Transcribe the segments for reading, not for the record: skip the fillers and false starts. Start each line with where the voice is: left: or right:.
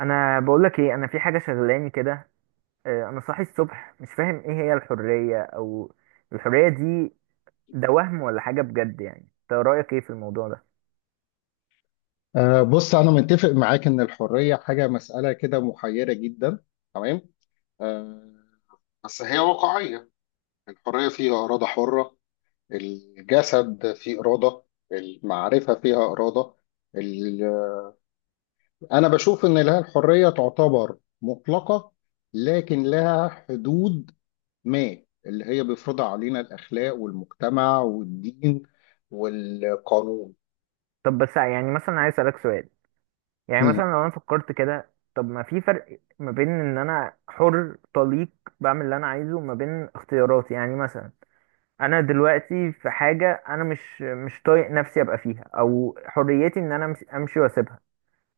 right: انا بقول لك ايه، انا في حاجه شغلاني كده. انا صاحي الصبح مش فاهم ايه هي الحريه او الحريه دي. ده وهم ولا حاجه بجد؟ يعني انت رايك ايه في الموضوع ده؟
left: بص أنا متفق معاك إن الحرية حاجة مسألة كده محيرة جدا. تمام. أه بس هي واقعية. الحرية فيها إرادة حرة، الجسد فيه إرادة، المعرفة فيها إرادة. ال- أنا بشوف إن لها الحرية تعتبر مطلقة، لكن لها حدود ما اللي هي بيفرضها علينا الأخلاق والمجتمع والدين والقانون.
right: طب بس يعني مثلا عايز اسالك سؤال. يعني مثلا
left: مم.
right: لو انا فكرت كده، طب ما في فرق ما بين ان انا حر طليق بعمل اللي انا عايزه، وما بين اختياراتي. يعني مثلا انا دلوقتي في حاجه انا مش طايق نفسي ابقى فيها، او حريتي ان انا امشي واسيبها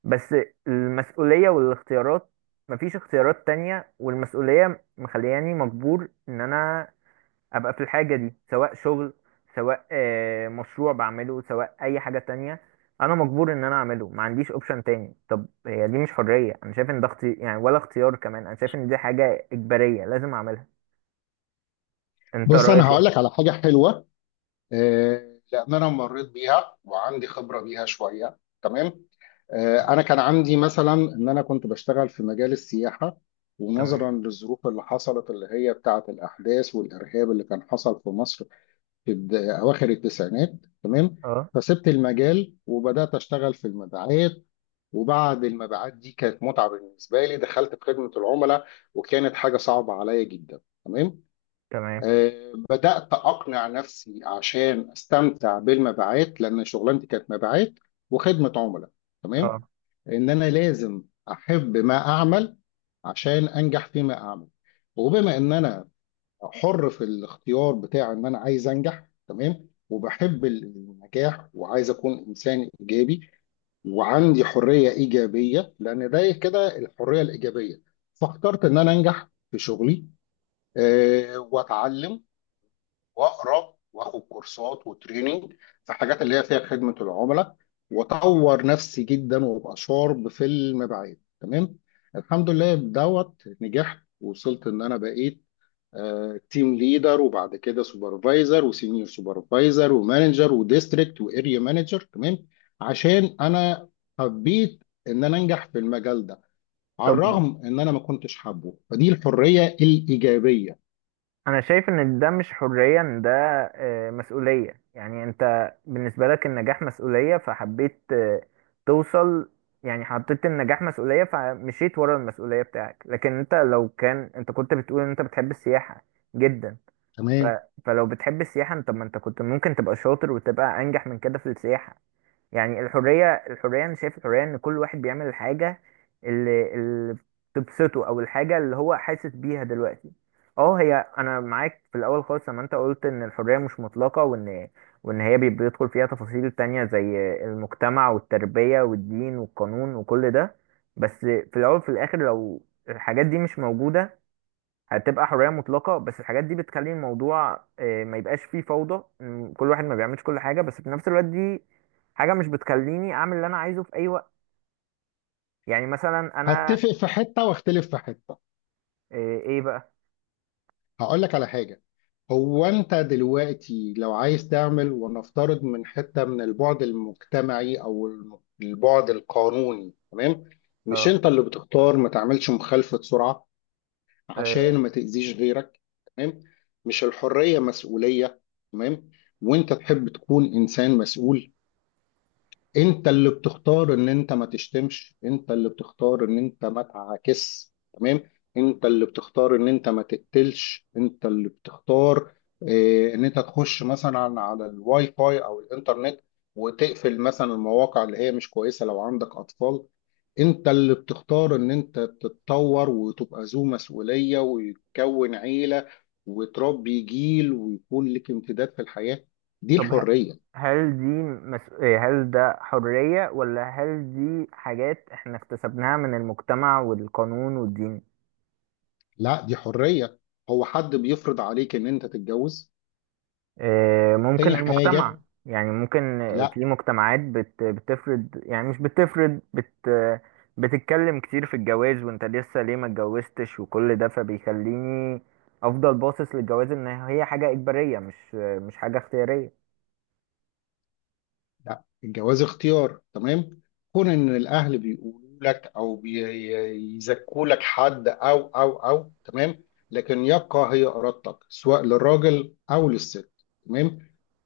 right: بس. المسؤولية والاختيارات، مفيش اختيارات تانية والمسؤولية مخلياني مجبور ان انا ابقى في الحاجة دي، سواء شغل، سواء مشروع بعمله، سواء اي حاجة تانية. انا مجبور ان انا اعمله، ما عنديش اوبشن تاني. طب هي دي مش حرية؟ انا شايف ان ده يعني ولا اختيار كمان، انا شايف ان دي حاجة اجبارية لازم اعملها. انت
left: بص أنا
right: رأيك
left: هقول
right: ايه؟
left: لك على حاجة حلوة، لان انا مريت بيها وعندي خبره بيها شويه. تمام. انا كان عندي مثلا ان انا كنت بشتغل في مجال السياحه، ونظرا
right: تمام.
left: للظروف اللي حصلت اللي هي بتاعه الاحداث والارهاب اللي كان حصل في مصر في اواخر التسعينات. تمام.
right: اه.
left: فسبت المجال وبدات اشتغل في المبيعات، وبعد المبيعات دي كانت متعه بالنسبه لي، دخلت في خدمه العملاء وكانت حاجه صعبه عليا جدا. تمام.
right: تمام.
left: بدأت أقنع نفسي عشان أستمتع بالمبيعات، لأن شغلانتي كانت مبيعات وخدمة عملاء. تمام.
right: اه.
left: إن أنا لازم أحب ما أعمل عشان أنجح فيما أعمل، وبما إن أنا حر في الاختيار بتاع إن أنا عايز أنجح، تمام، وبحب النجاح وعايز أكون إنسان إيجابي وعندي حرية إيجابية، لأن ده كده الحرية الإيجابية. فاخترت إن أنا أنجح في شغلي، وأتعلم واقرا واخد كورسات وتريننج في حاجات اللي هي فيها خدمه العملاء، واطور نفسي جدا وابقى شارب في المبيعات. تمام. الحمد لله بدوت نجحت، وصلت ان انا بقيت تيم ليدر، وبعد كده سوبرفايزر وسينيور سوبرفايزر ومانجر وديستريكت واريا مانجر. تمام. عشان انا حبيت ان انا انجح في المجال ده، على
right: طب
left: الرغم ان انا ما كنتش حابه. فدي الحريه الايجابيه.
right: انا شايف ان ده مش حرية، ان ده مسؤولية. يعني انت بالنسبة لك النجاح مسؤولية، فحبيت توصل. يعني حطيت النجاح مسؤولية فمشيت ورا المسؤولية بتاعك. لكن انت لو كان انت كنت بتقول ان انت بتحب السياحة جدا، ف...
left: تمام.
right: فلو بتحب السياحة انت، ما انت كنت ممكن تبقى شاطر وتبقى انجح من كده في السياحة. يعني الحرية أنا شايف الحرية إن كل واحد بيعمل الحاجة اللي تبسطه، أو الحاجة اللي هو حاسس بيها دلوقتي. أه، هي أنا معاك في الأول خالص لما أنت قلت إن الحرية مش مطلقة، وإن هي بيدخل فيها تفاصيل تانية زي المجتمع والتربية والدين والقانون وكل ده. بس في الأول وفي الآخر لو الحاجات دي مش موجودة هتبقى حرية مطلقة، بس الحاجات دي بتخلي الموضوع ما يبقاش فيه فوضى، إن كل واحد ما بيعملش كل حاجة. بس في نفس الوقت دي حاجة مش بتخليني أعمل اللي أنا عايزه في أي وقت. يعني مثلا أنا
left: هتفق في حته واختلف في حته.
right: إيه بقى؟
left: هقول لك على حاجة. هو انت دلوقتي لو عايز تعمل ونفترض من حتة من البعد المجتمعي او البعد القانوني، تمام، مش
right: اه.
left: انت اللي بتختار ما تعملش مخالفة سرعة عشان
right: آه،
left: ما تأذيش غيرك؟ تمام. مش الحرية مسؤولية؟ تمام. وانت تحب تكون انسان مسؤول. انت اللي بتختار ان انت ما تشتمش، انت اللي بتختار ان انت ما تعاكس، تمام، انت اللي بتختار ان انت ما تقتلش، انت اللي بتختار اه ان انت تخش مثلا على الواي فاي او الانترنت وتقفل مثلا المواقع اللي هي مش كويسة لو عندك اطفال. انت اللي بتختار ان انت تتطور وتبقى ذو مسؤولية ويتكون عيلة وتربي جيل ويكون لك امتداد في الحياة. دي
right: طب
left: الحرية.
right: هل دي مس... آه، هل ده حرية، ولا هل دي حاجات إحنا اكتسبناها من المجتمع والقانون والدين؟
left: لا، دي حرية. هو حد بيفرض عليك ان انت تتجوز؟
right: ممكن
left: تاني
right: المجتمع.
left: حاجة،
right: يعني ممكن
left: لا.
right: في مجتمعات بتفرض، يعني مش بتفرض بت آه، بتتكلم كتير في الجواز، وانت لسه ليه ما اتجوزتش وكل ده، فبيخليني افضل باصص للجواز ان هي حاجة اجبارية، مش مش حاجة اختيارية.
left: لا، الجواز اختيار. تمام. كون ان الاهل بيقولوا لك او بيزكوا لك حد او تمام، لكن يبقى هي ارادتك سواء للراجل او للست. تمام.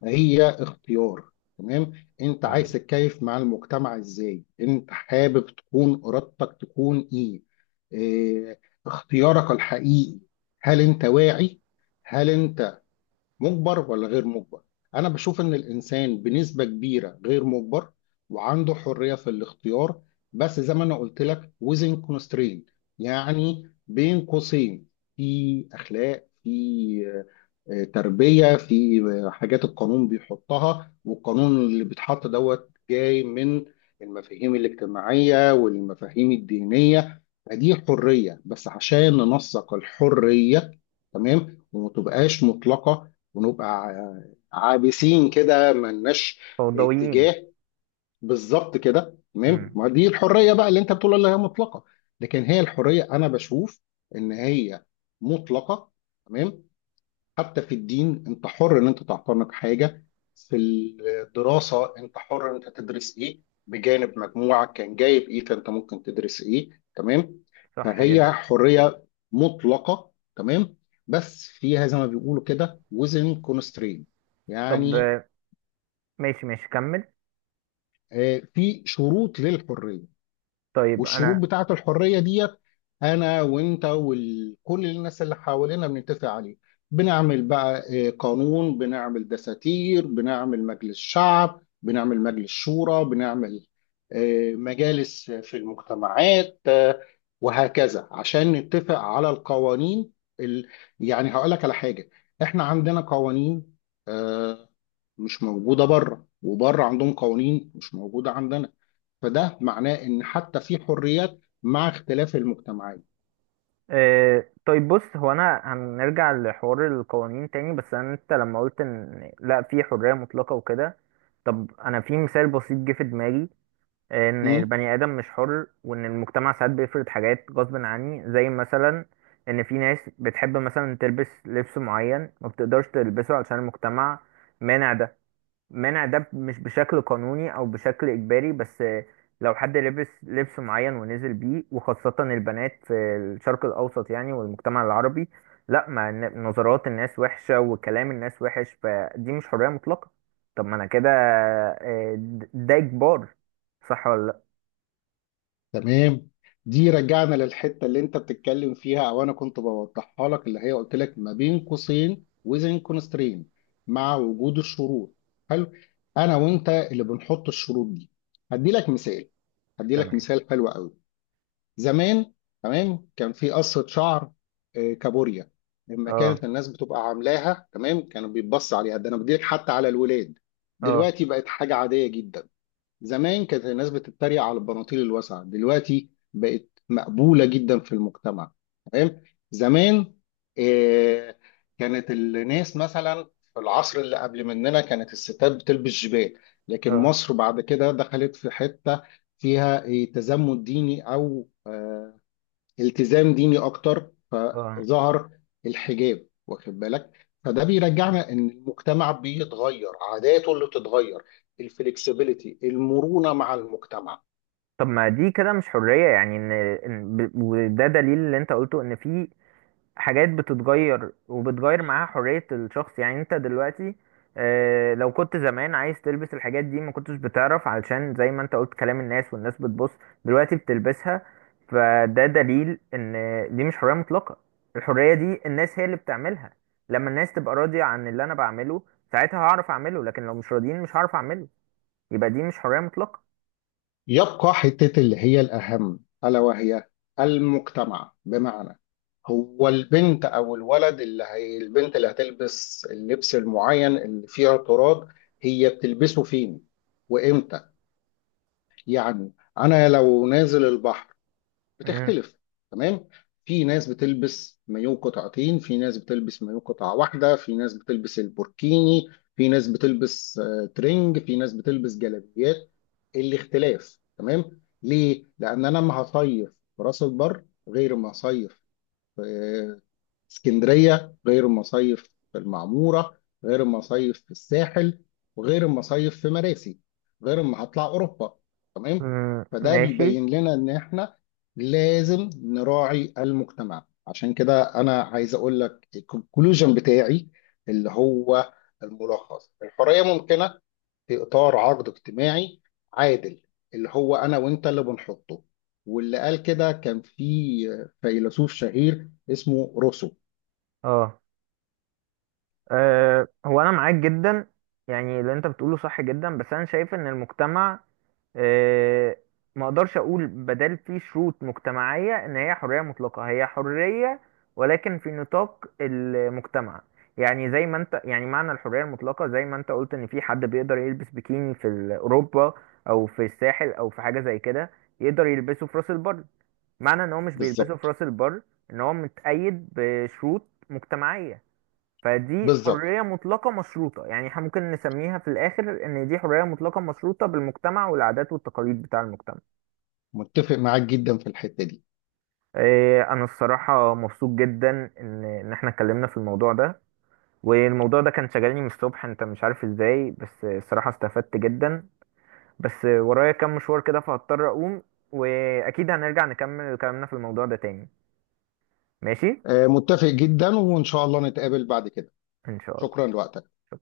left: هي اختيار. تمام. انت عايز
right: تمام.
left: تتكيف مع المجتمع ازاي، انت حابب تكون ارادتك تكون ايه؟ إيه، اختيارك الحقيقي. هل انت واعي؟ هل انت مجبر ولا غير مجبر؟ انا بشوف ان الانسان بنسبة كبيرة غير مجبر وعنده حرية في الاختيار، بس زي ما انا قلت لك within constraint، يعني بين قوسين. في اخلاق، في تربية، في حاجات القانون بيحطها، والقانون اللي بيتحط دوت جاي من المفاهيم الاجتماعية والمفاهيم الدينية. فدي حرية بس عشان ننسق الحرية، تمام، وما تبقاش مطلقة ونبقى عابسين كده ملناش
right: فوضويين.
left: اتجاه. بالظبط كده. تمام.
right: امم.
left: ما دي الحريه بقى اللي انت بتقول اللي هي مطلقه، لكن هي الحريه انا بشوف ان هي مطلقه. تمام. حتى في الدين انت حر ان انت تعتنق حاجه، في الدراسه انت حر ان انت تدرس ايه، بجانب مجموعك كان جايب ايه فانت ممكن تدرس ايه. تمام.
right: صح
left: فهي
right: جدا.
left: حريه مطلقه. تمام. بس فيها زي ما بيقولوا كده وزن كونسترين،
right: طب
left: يعني
right: ماشي ماشي كمل.
left: في شروط للحريه،
right: طيب
left: والشروط
right: انا.
left: بتاعت الحرية ديت أنا وأنت وكل الناس اللي حوالينا بنتفق عليه. بنعمل بقى قانون، بنعمل دساتير، بنعمل مجلس شعب، بنعمل مجلس شورى، بنعمل مجالس في المجتمعات، آه، وهكذا عشان نتفق على القوانين. ال... يعني هقول لك على حاجة، احنا عندنا قوانين آه، مش موجودة بره، وبره عندهم قوانين مش موجودة عندنا. فده معناه ان حتى في حريات مع اختلاف المجتمعات.
right: إيه، طيب بص، هو انا هنرجع لحوار القوانين تاني، بس انا انت لما قلت ان لا في حرية مطلقة وكده، طب انا في مثال بسيط جه في دماغي، ان
left: مم؟
right: البني ادم مش حر، وان المجتمع ساعات بيفرض حاجات غصب عني. زي مثلا ان في ناس بتحب مثلا تلبس لبس معين، ما بتقدرش تلبسه علشان المجتمع مانع ده. منع ده مش بشكل قانوني او بشكل اجباري، بس لو حد لبس لبس معين ونزل بيه، وخاصة البنات في الشرق الاوسط يعني والمجتمع العربي، لا، ما نظرات الناس وحشة وكلام الناس وحش، فدي مش حرية مطلقة. طب ما انا كده ده اجبار. صح ولا لا؟
left: تمام. دي رجعنا للحته اللي انت بتتكلم فيها او انا كنت بوضحها لك اللي هي قلت لك ما بين قوسين وزن كونسترين، مع وجود الشروط. حلو. انا وانت اللي بنحط الشروط دي. هدي لك مثال هدي لك
right: تمام.
left: مثال حلو قوي. زمان، تمام، كان في قصة شعر كابوريا. لما
right: اه.
left: كانت الناس بتبقى عاملاها، تمام، كانوا بيتبص عليها، ده انا بديلك حتى على الولاد.
right: اه.
left: دلوقتي بقت حاجة عادية جدا. زمان كانت الناس بتتريق على البناطيل الواسعة، دلوقتي بقت مقبولة جدا في المجتمع. تمام. زمان آه كانت الناس مثلا في العصر اللي قبل مننا كانت الستات بتلبس جبال، لكن
right: اه.
left: مصر بعد كده دخلت في حتة فيها تزمت ديني، أو التزام ديني اكتر،
right: اه.
left: فظهر الحجاب. واخد بالك؟ فده بيرجعنا ان المجتمع بيتغير، عاداته اللي بتتغير، الفلكسبيليتي، المرونة مع المجتمع.
right: طب ما دي كده مش حرية، يعني ان وده دليل اللي انت قلته، ان في حاجات بتتغير وبتغير معاها حرية الشخص. يعني انت دلوقتي لو كنت زمان عايز تلبس الحاجات دي ما كنتش بتعرف، علشان زي ما انت قلت، كلام الناس والناس بتبص. دلوقتي بتلبسها، فده دليل ان دي مش حرية مطلقة. الحرية دي الناس هي اللي بتعملها. لما الناس تبقى راضية عن اللي انا بعمله ساعتها هعرف اعمله، لكن لو مش راضيين مش هعرف اعمله. يبقى دي مش حرية مطلقة.
left: يبقى حتة اللي هي الأهم ألا وهي المجتمع، بمعنى هو البنت أو الولد اللي هي البنت اللي هتلبس اللبس المعين اللي فيه اعتراض، هي بتلبسه فين وإمتى؟ يعني أنا لو نازل البحر
right: مم.
left: بتختلف. تمام. في ناس بتلبس مايو قطعتين، في ناس بتلبس مايو قطعة واحدة، في ناس بتلبس البوركيني، في ناس بتلبس ترنج، في ناس بتلبس جلابيات. الاختلاف، تمام، ليه؟ لأن أنا ما هصيف في راس البر غير ما هصيف في اسكندرية، غير المصايف في المعمورة، غير المصايف في الساحل، وغير المصايف في مراسي، غير ما هطلع أوروبا. تمام.
right: مم.
left: فده
right: ماشي.
left: بيبين لنا إن إحنا لازم نراعي المجتمع. عشان كده أنا عايز أقول لك الكونكلوجن بتاعي اللي هو الملخص: الحرية ممكنة في اطار عقد اجتماعي عادل اللي هو انا وانت اللي بنحطه، واللي قال كده كان في فيلسوف شهير اسمه روسو.
right: اه. أه، هو انا معاك جدا، يعني اللي انت بتقوله صح جدا. بس انا شايف ان المجتمع، أه، ما اقدرش اقول بدل فيه شروط مجتمعية ان هي حرية مطلقة. هي حرية، ولكن في نطاق المجتمع. يعني زي ما انت، يعني معنى الحرية المطلقة زي ما انت قلت، ان في حد بيقدر يلبس بيكيني في اوروبا او في الساحل او في حاجة زي كده، يقدر يلبسه في راس البر. معنى ان هو مش بيلبسه في
left: بالظبط
right: راس البر، ان هو متقيد بشروط مجتمعية. فدي
left: بالظبط
right: حرية مطلقة مشروطة. يعني احنا ممكن نسميها في الآخر إن دي حرية مطلقة مشروطة بالمجتمع والعادات والتقاليد بتاع المجتمع.
left: متفق معاك جدا في الحتة دي.
right: إيه، أنا الصراحة مبسوط جدا إن احنا اتكلمنا في الموضوع ده، والموضوع ده كان شغالني من الصبح، أنت مش عارف إزاي. بس الصراحة استفدت جدا، بس ورايا كام مشوار كده فهضطر أقوم، وأكيد هنرجع نكمل كلامنا في الموضوع ده تاني. ماشي؟
left: متفق جدا، وان شاء الله نتقابل بعد كده.
right: إن شاء الله.
left: شكرا لوقتك.
right: شكرا.